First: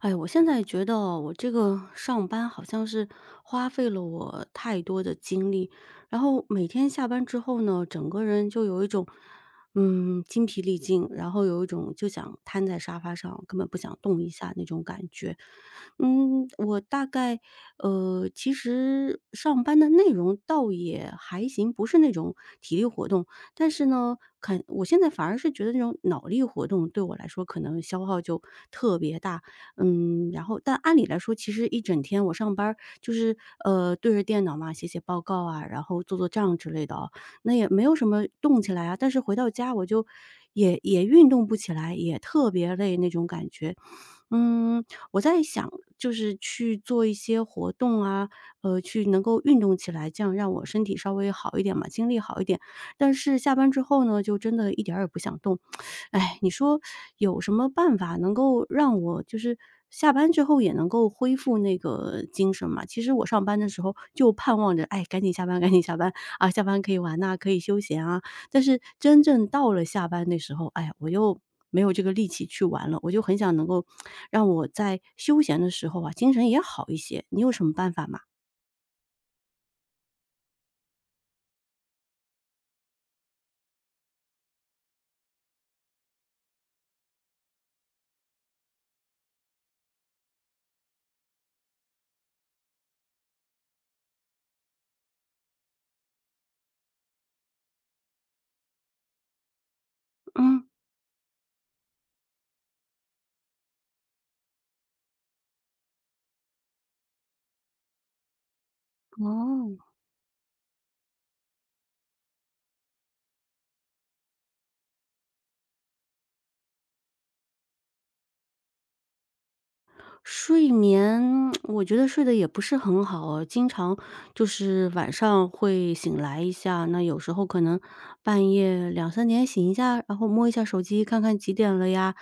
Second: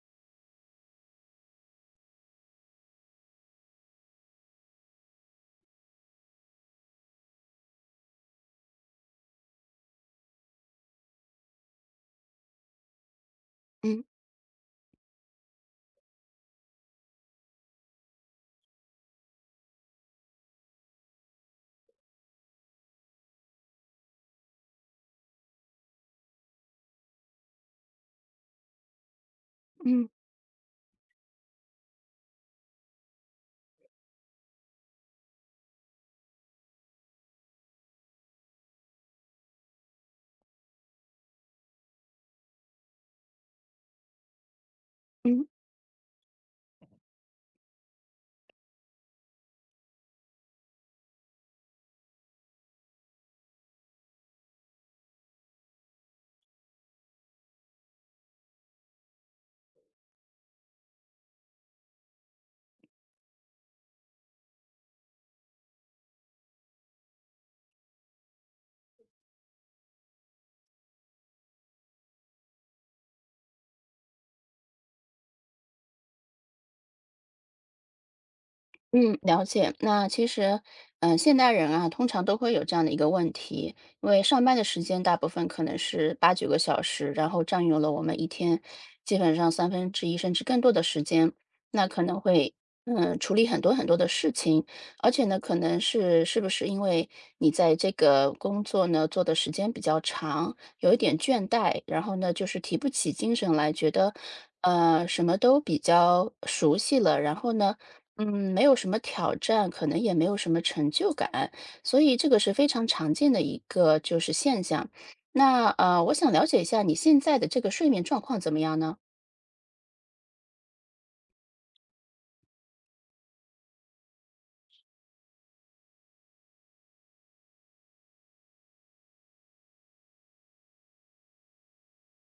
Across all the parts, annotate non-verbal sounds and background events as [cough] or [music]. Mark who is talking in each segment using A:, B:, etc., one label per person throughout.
A: 哎，我现在觉得我这个上班好像是花费了我太多的精力，然后每天下班之后呢，整个人就有一种，精疲力尽，然后有一种就想瘫在沙发上，根本不想
B: 嗯
A: 动一下那种感觉。嗯，我大概其实上班的内容倒也还行，不是那种体力活动，但是呢，看我现在反而是觉得那种脑力活动对我来说可能消耗就特别大。
B: 嗯
A: 嗯，然后但按理来说，其实一整天我上班儿就是，对着电脑嘛，写写报告啊，然后做做账之类的啊，那也没有什么动起来啊。但是回到家我就也运动不起来，也特别累那种感觉。嗯，我在
B: 嗯。
A: 想，就是去做一些活动啊，去能够运动起来，这样让我身体稍微好一点嘛，精力好一点。但是下班之后呢，就真的一点儿也不想动。哎，你说有什么办法能够让我就是下班之后也能够恢复那个精神嘛？其实我上班的时候就盼望着，哎，赶紧下班，赶紧下班啊，下班可以玩呐、可以休闲啊。但是真正到了下班的时候，哎呀，我又没有这个力气去玩了。我就很想能够 [sniffs] 让我在休闲的时候啊，精神也好一些。你有什么办法吗？
B: 嗯，了解。那其实，现代人啊，通常都会有这样的一个问题。因为上班的时间大部分可能是八九个小时，然后占用了我们一天基本上三分之一甚至更多的时间，那可能会处理很多很多的事情。而且呢，可能是不是因为你在这个工作呢做的时间比较长，
A: 嗯。
B: 有一点倦怠，然后呢就是提不起精神来，觉得什么都比较熟悉了，然后呢，嗯，没有什么挑战，
A: 哦，
B: 可能也没有什么成就感，所以这个是非常常见的一个就是现象。那我想了解一下你现在的这个睡眠状况怎么样呢？
A: 睡眠，[smacks lips] 我觉得睡得也不是很好哦，经常就是晚上会醒来一下，那有时候可能半夜两三点醒一下，然后摸一下手机看看几点了呀，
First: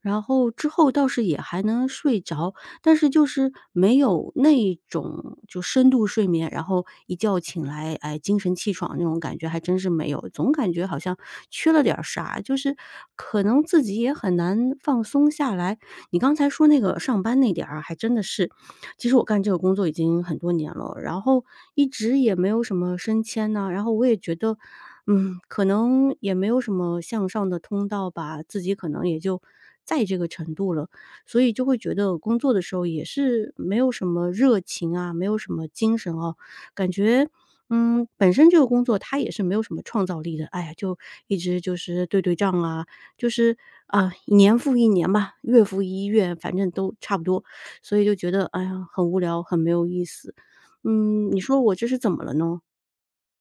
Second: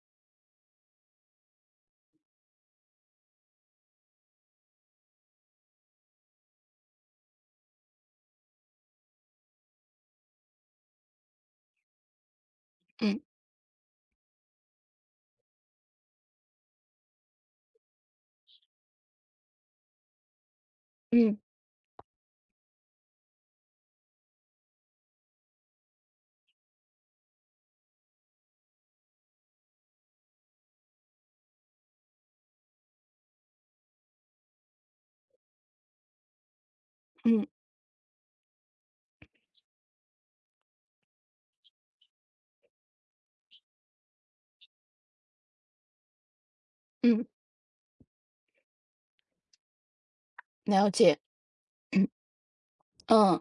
A: 然后之后倒是也还能睡着，但是就是没有那一种就深度睡眠，然后一觉醒来，哎，精神气爽那种感觉还真是没有，总感觉好像缺了点儿啥，就是
B: 嗯
A: 可能自己也很难放松下来。你刚才说那个上班那点儿啊，还真的是，其实我干这个工作已经很多年了，然
B: 嗯
A: 后一直也没有什么升迁呢，然后我也觉得，嗯，可能也没有什么向上的通道吧，自己可能也就在这个程度了，所以就会觉得工作的时候也是没有什么热情啊，没有什么精神哦，感觉。
B: 嗯
A: 嗯，本身这个工作它也是没有什么创造力的，哎呀，就一直就是对账啊，就是，啊，年复一年吧，月复一月，反正都差
B: 嗯，
A: 不多，所以就觉得，哎呀，很无聊，很没有意思。
B: 了解。
A: 嗯，你说我这是怎么了呢？
B: 嗯，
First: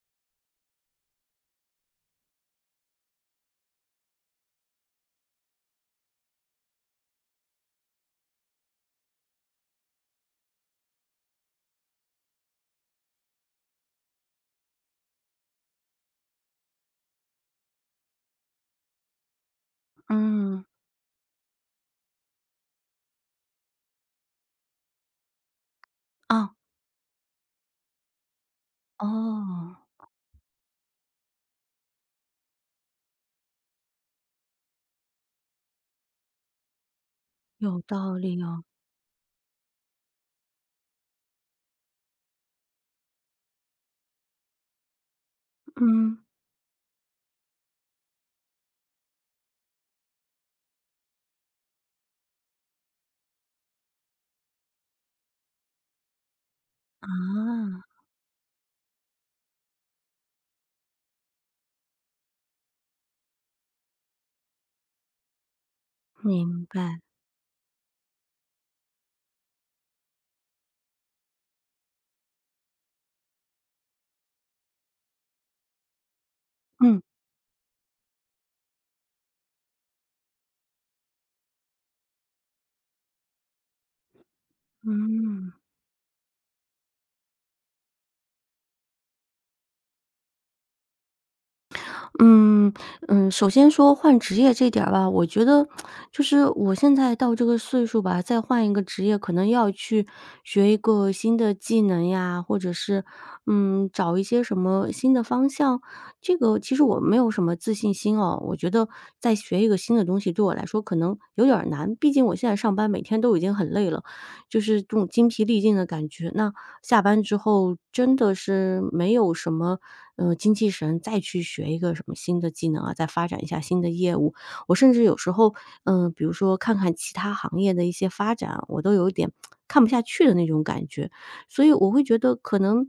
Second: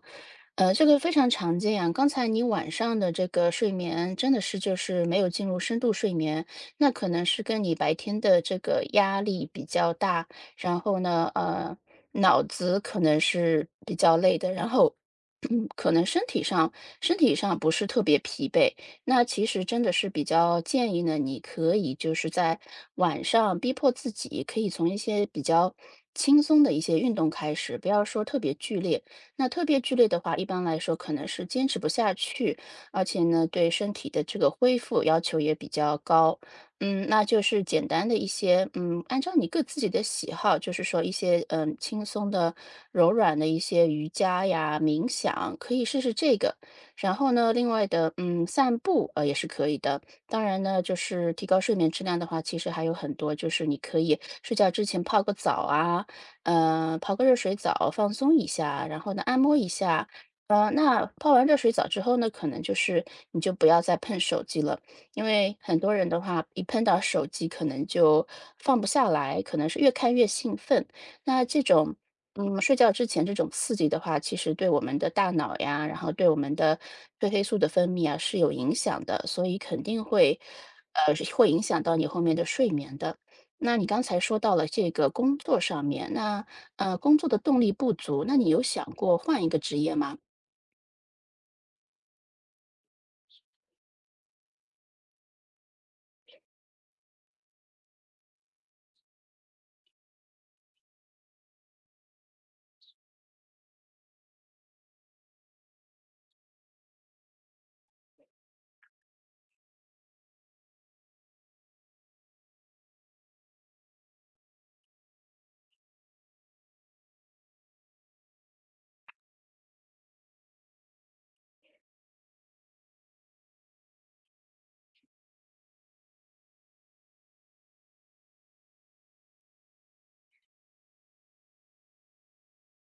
B: 这个非常常见啊。刚才你晚上的这个睡眠真的是就是没有进入深度睡眠，那可能是跟你白天的这个压力比较大，然后呢，脑子可能是比较累的，然后 [clears throat] 可能身体上不是特别疲惫。那其实真的是比较
A: 嗯，
B: 建议呢，你可以就是在晚上逼迫自己，可以从一些比较轻
A: 啊，
B: 松的一些运动开始，不要说特别剧烈。那特
A: 哦，
B: 别剧烈的话，一般来说可能是坚持不下去，而且呢，对身体的这个恢复要求也比较高。嗯，那就是
A: 有
B: 简单
A: 道
B: 的一
A: 理哦，
B: 些，按照你个自己的喜好，就是说一些轻松的、柔软的一些瑜伽呀、冥想，可以试试
A: 嗯，
B: 这个。然后呢，另外的，散步也是可以的。当然呢，就是提高睡眠质量的话，其实还有很多，就是你可以睡觉之前泡个澡啊，
A: 啊，
B: 泡个热水澡放松一下，然后呢，按摩一下。那泡完热水澡之后呢，可能就是你就不要再碰手机了。因为很多人的话，一
A: 明
B: 碰
A: 白，
B: 到手机可能就放不下来，可能是越看越兴奋。那这种，睡觉之前这种刺激的话，其实对我们的大脑呀，然后对我们的
A: 嗯，
B: 褪黑素的分泌啊是有影响的，所以肯定会，是会影响到你后面的睡眠的。那你刚才说到了这个工
A: 嗯。
B: 作上面，那工作的动力不足，那你有想过换一个职业吗？
A: 嗯嗯，首先说换职业这点儿吧，我觉得就是我现在到这个岁数吧，再换一个职业，可能要去学一个新的技能呀，或者是找一些什么新的方向。这个其实我没有什么自信心哦，我觉得再学一个新的东西对我来说可能有点儿难，毕竟我现在上班每天都已经很累了，就是这种精疲力尽的感觉。那下班之后真的是没有什么，精气神再去学一个什么新的技能啊，再发展一下新的业务。我甚至有时候，嗯、比如说看看其他行业的一些发展，我都有一点看不下去的那种感觉。所以我会觉得可能，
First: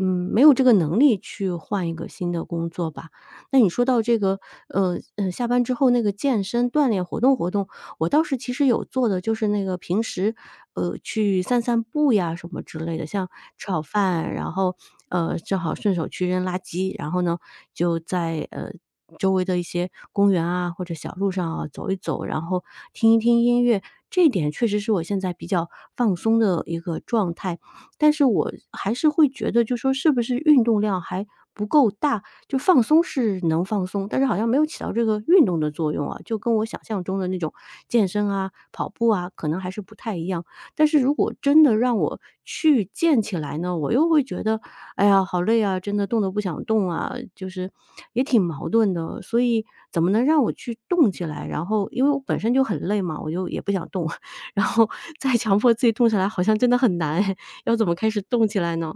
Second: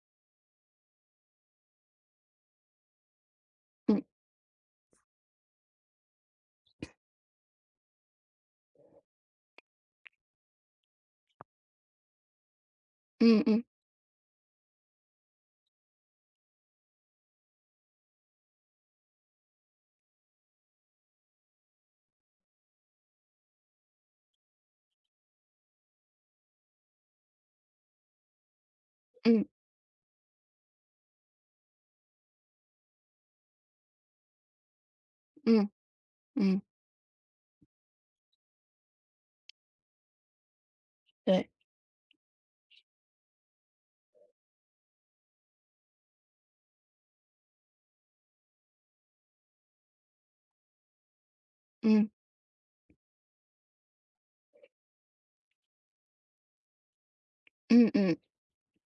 A: 嗯，没有这个能力去换一个新的工作吧。那你说到
B: 嗯
A: 这个，下班之后那个健身锻炼活动活动，我倒是其实有做的，就是那个平时，去散散步呀什么之类的，像
B: 嗯嗯
A: 吃好饭，然后，正好顺手去扔垃圾，然后呢，就在周围的一些公园啊或者小路上啊走一走，然后听一听音乐。这一点确实是我现在比较放松的一个状态，但是我还是会
B: 嗯
A: 觉得，就说是不是运动量还不够大，就放松是能放松，但是好像没有起到这个运动
B: 嗯
A: 的作用啊，就跟
B: 嗯，
A: 我想象中的那种健身啊、跑步啊，可能还是不太一样。但是如果
B: 对，
A: 真的让我去健起来呢，我又会觉得，哎呀，好累啊，真的动都不想动啊，就是也挺矛盾的。所以怎么能让我去动起来？然后因
B: 嗯
A: 为我本身就很累嘛，我就也不想动，[laughs] 然后再强迫自己动起来，好像真的很难哎 [laughs] 要
B: 嗯
A: 怎
B: 嗯
A: 么开
B: 嗯
A: 始动起来呢？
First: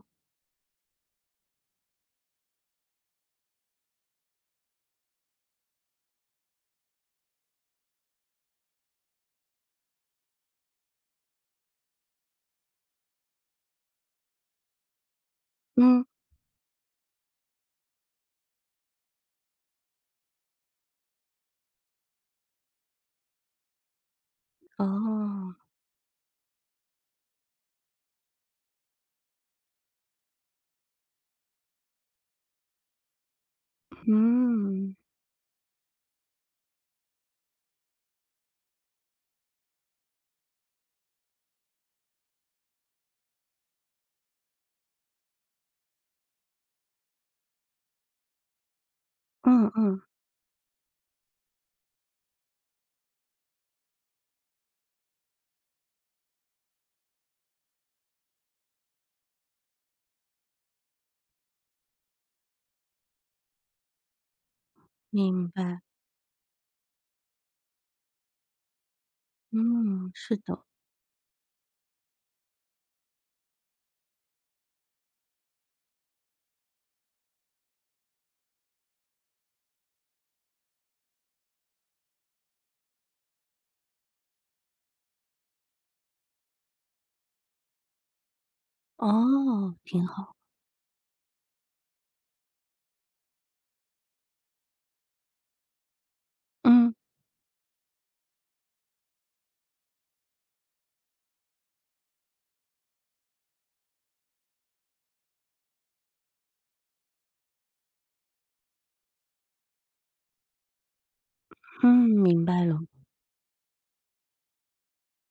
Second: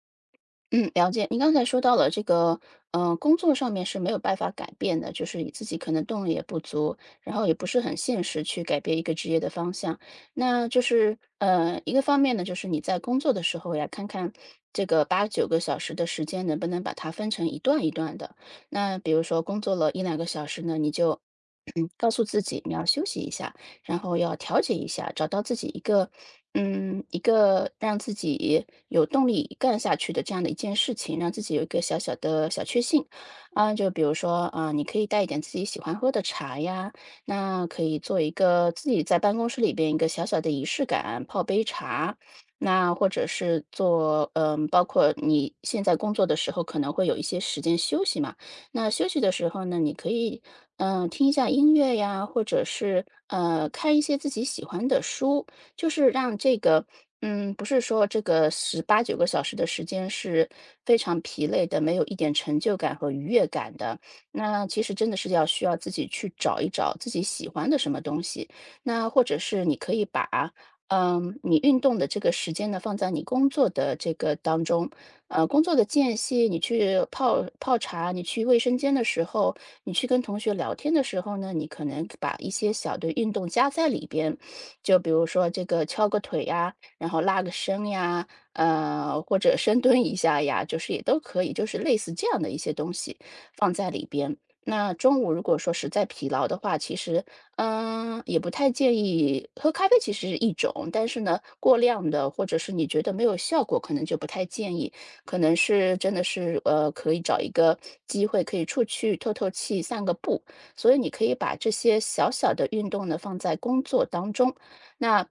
B: 嗯，了解。您刚才说到了这个，工作上面是没有办法改变的，就是你自己可能动力也不足，然后也不是很现实去改变一个职业的方向。那就是，一个方面呢，就是你在工作的时候呀，看看这个八九个小时
A: 嗯，
B: 的时间能不能把它分成一段一段的。那比如说工作了一两个小时呢，你就 [clears throat]，告诉自己你要休息一下，然后要调节一下，找到自
A: 哦，
B: 己一个，一个让自己有动力干下去的这样的一件事情，让自己有一个小小的小确幸。啊，就比如说，啊，你
A: 嗯。
B: 可以带一点自己喜欢喝的茶呀，那可以做一个自己在办公室里边一个小小的仪式感，泡杯茶。那或者是做，包括你现在工作的时候可能会有一些时间休息嘛，那休息的时候
A: 嗯
B: 呢，你
A: 嗯。
B: 可以听一下音乐呀，或者是看一些自己喜欢的书，就是让这个不是说这个十八九个小时的时间是非常疲累的，没有一点成就感和愉悦感的。那其实真的是要
A: 明
B: 需要
A: 白，
B: 自己去找一找自己喜欢的什么东西。那或者是你可以
A: 嗯，是
B: 把。
A: 的，
B: 你运动的这个时间呢，放在你工作的这个当中，工作的间隙，你去泡泡茶，你去卫生间的时候，你去跟同学聊天的时候呢，你可能把一些小的运动加在里边，就比如说这个敲个腿呀，然后拉个伸呀，或者
A: 哦，
B: 深蹲
A: 挺
B: 一
A: 好。
B: 下呀，就是也都可以，就是类似这样的一些东西放在里边。那中午如果说实在疲劳的话，其
A: 嗯，
B: 实，也不太建议喝咖啡。其实是一种，但是呢，过量的或者是你觉得没有效果，可能就不太建议。可能是真的是可以找一个机会可以出去透透气、散个步。所以你可以把这些
A: 嗯，
B: 小
A: 明
B: 小
A: 白
B: 的
A: 了。
B: 运动呢放在工作当中，那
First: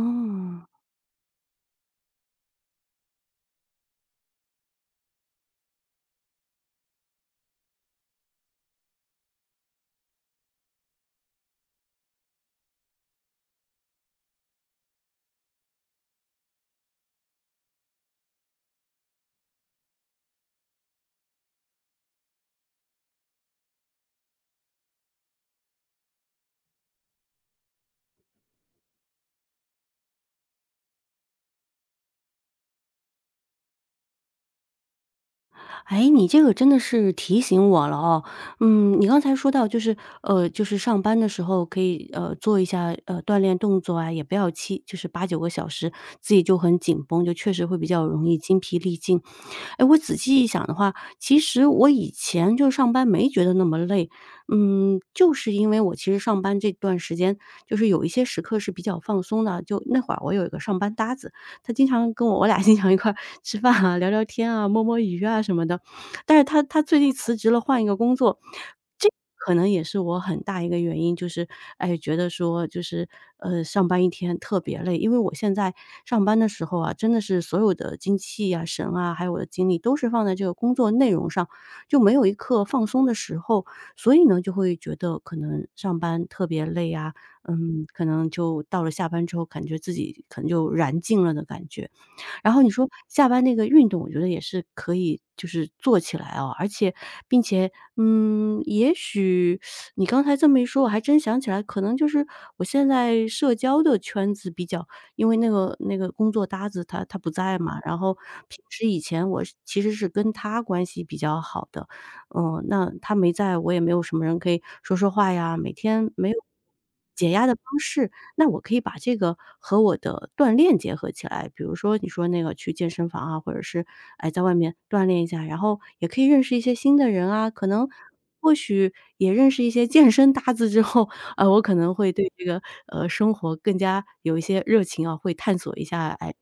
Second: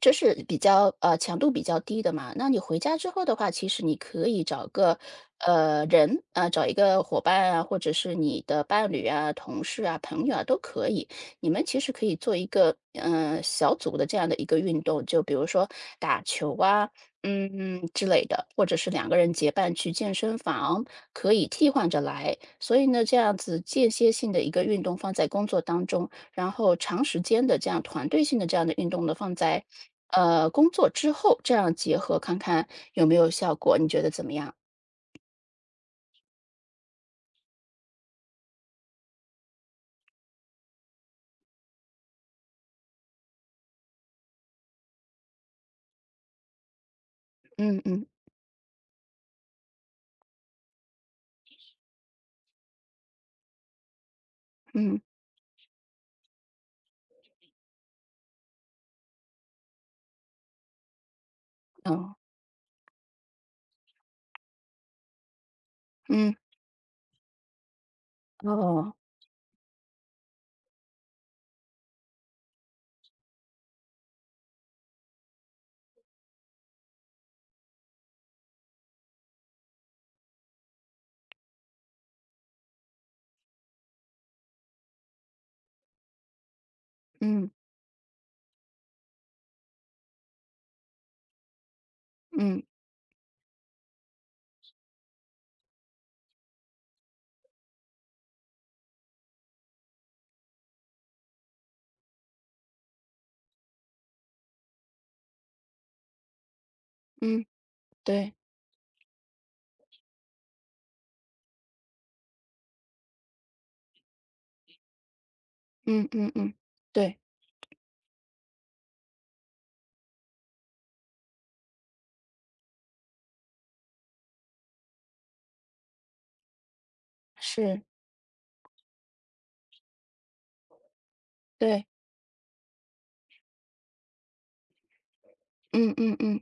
B: 这是比较强度比较低的嘛。那你回家之后的话，其实你可以找个人啊、找一个伙伴啊，或者是你的伴侣啊、同事啊、朋友啊都可以。你们其实可以做一个小组的这样的一个运动，就比如说打球啊，之类的，或者是两个人结伴去健身房，可以替换着来。所以呢，这样子间歇性的一个运动放在工作当中，然后长时间的这样团队性的这样的运动呢，放在工作之后，这样结合看看有没有效果，你觉得怎么样？
A: 哎，你这个真的是提醒我了哦。嗯，你刚才说到就是，就是上班的时候可以，做一下，锻炼动作啊，也不要七就是八九个小时，自己就很紧绷，就确实会
B: 嗯
A: 比
B: 嗯
A: 较容易筋疲力尽。哎，我仔细一想的话，其实我以前就上班没觉得那么累，
B: 嗯
A: 嗯，就是因为我其实上班这段时间，就是有一些时刻是比较放松的。就那会儿我有一个上班搭子，他经
B: 哦
A: 常跟我，我俩经常一块儿吃饭啊、聊聊天啊、摸摸鱼啊什么的。
B: 嗯
A: 但是他最近辞职了，换一个工作，
B: 哦
A: 这可能也是我很大一个原因，就是，哎，觉得说就是，上班一天特别累。因为我现在上班的时候啊，真的是所有的精气啊、神啊，还有我的精力都是放在这个工作内容上，就没有一刻放松的时候。所以呢，就会觉得可能上班特别累啊，
B: 嗯
A: 嗯，可能就到了下班之后，感觉自己可能就燃尽了的感觉。然
B: 嗯
A: 后你说下班那个运动，我觉得也是可以就是做起来哦。而且并且，嗯，也许你刚才这么一说，我还真想起来，可能就是我现在社交的圈子比较因为那个工作搭子他不
B: 嗯
A: 在嘛，然后
B: 对
A: 平时以前我是其实是跟他关系比较好的，嗯，那他没在，我也没有什么人可以说说话呀，每
B: 嗯
A: 天
B: 嗯
A: 没有
B: 嗯对
A: 解压的方式，那我可以把这个和我的锻炼结合起来，比如说你说那个去健身房啊，或者是，哎，在外面锻炼一下，然后也可以认识一些新的人啊，可
B: 是
A: 能或许也认识一些健身搭子之后，我可
B: 对
A: 能会对这个，生活更加有一些热情啊，会探索一
B: 嗯
A: 下，
B: 嗯
A: 哎，
B: 嗯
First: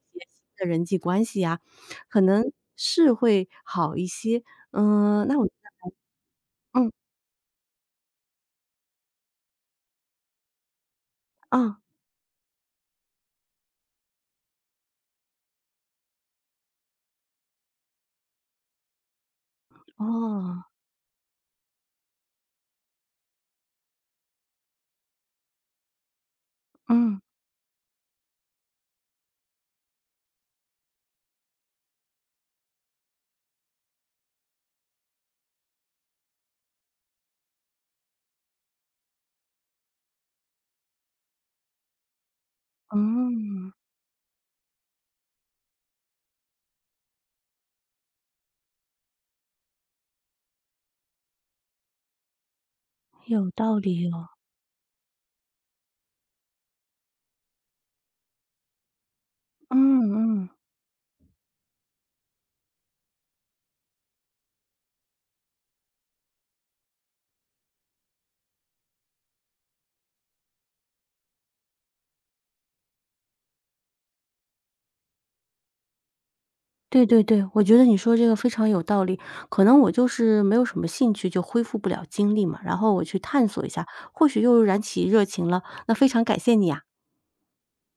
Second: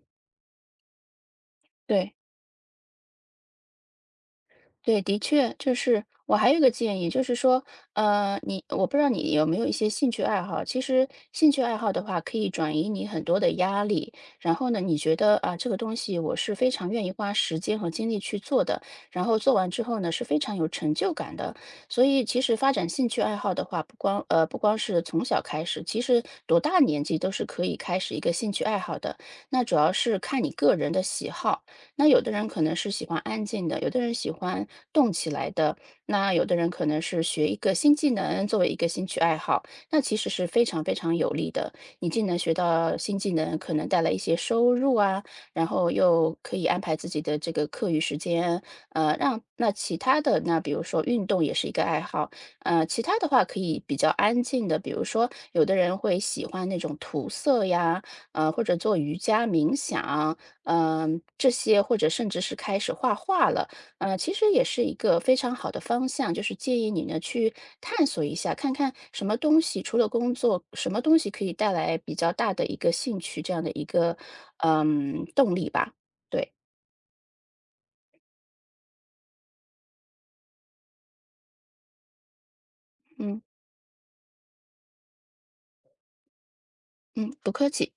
A: 的人际关系呀，
B: 对。
A: 可能是会好一些。
B: 对，的
A: 嗯，那我觉
B: 确，就
A: 得
B: 是我还有一个
A: 嗯，
B: 建议，就是说，我不知道你有没有一些兴趣爱好。其实兴趣爱
A: 啊，
B: 好的话，可以转移你很多的压力。然后呢，你觉得啊，这个东西我是非常愿意花时间和精力去做的，然后做完之后呢，是非常
A: 哦，
B: 有成就感的。所以，其实发展兴趣爱好的话，不光呃不光是从小开始，其实多大年纪
A: 嗯，
B: 都是可以开始一个兴趣爱好的。那主要是看你个人的喜好。那有的人可能是喜欢安静的，有的人喜欢动起来的，那有的人可能是学一个新技能作为一个兴趣爱好，那其实是非常非常有利的。你既能学到新技能，可
A: 嗯，
B: 能带来一些收入啊，然后又可以安排自己的这个课余时间，让那其他的那比如说运动也是一个爱好，其他的话
A: 有
B: 可
A: 道
B: 以比
A: 理
B: 较
A: 哦，
B: 安静的，比如说有的人会喜欢那种涂色呀，或者做瑜伽冥
A: 嗯
B: 想。
A: 嗯。
B: 这些或者甚至是开始画画了，其实也是一个非常好的方向，就是建议你呢去探索一下，看看什么东西除了工作，什么东西可以带来比较大的一个兴趣这样的一个动力吧。对，
A: 对对对，我觉得你说这个非常有道理。可能我就是没有什么兴趣，就恢复不了精力嘛，然后我去
B: 嗯
A: 探索一下，或许又燃起热情了。那非常感谢你啊。
B: 嗯，不客气。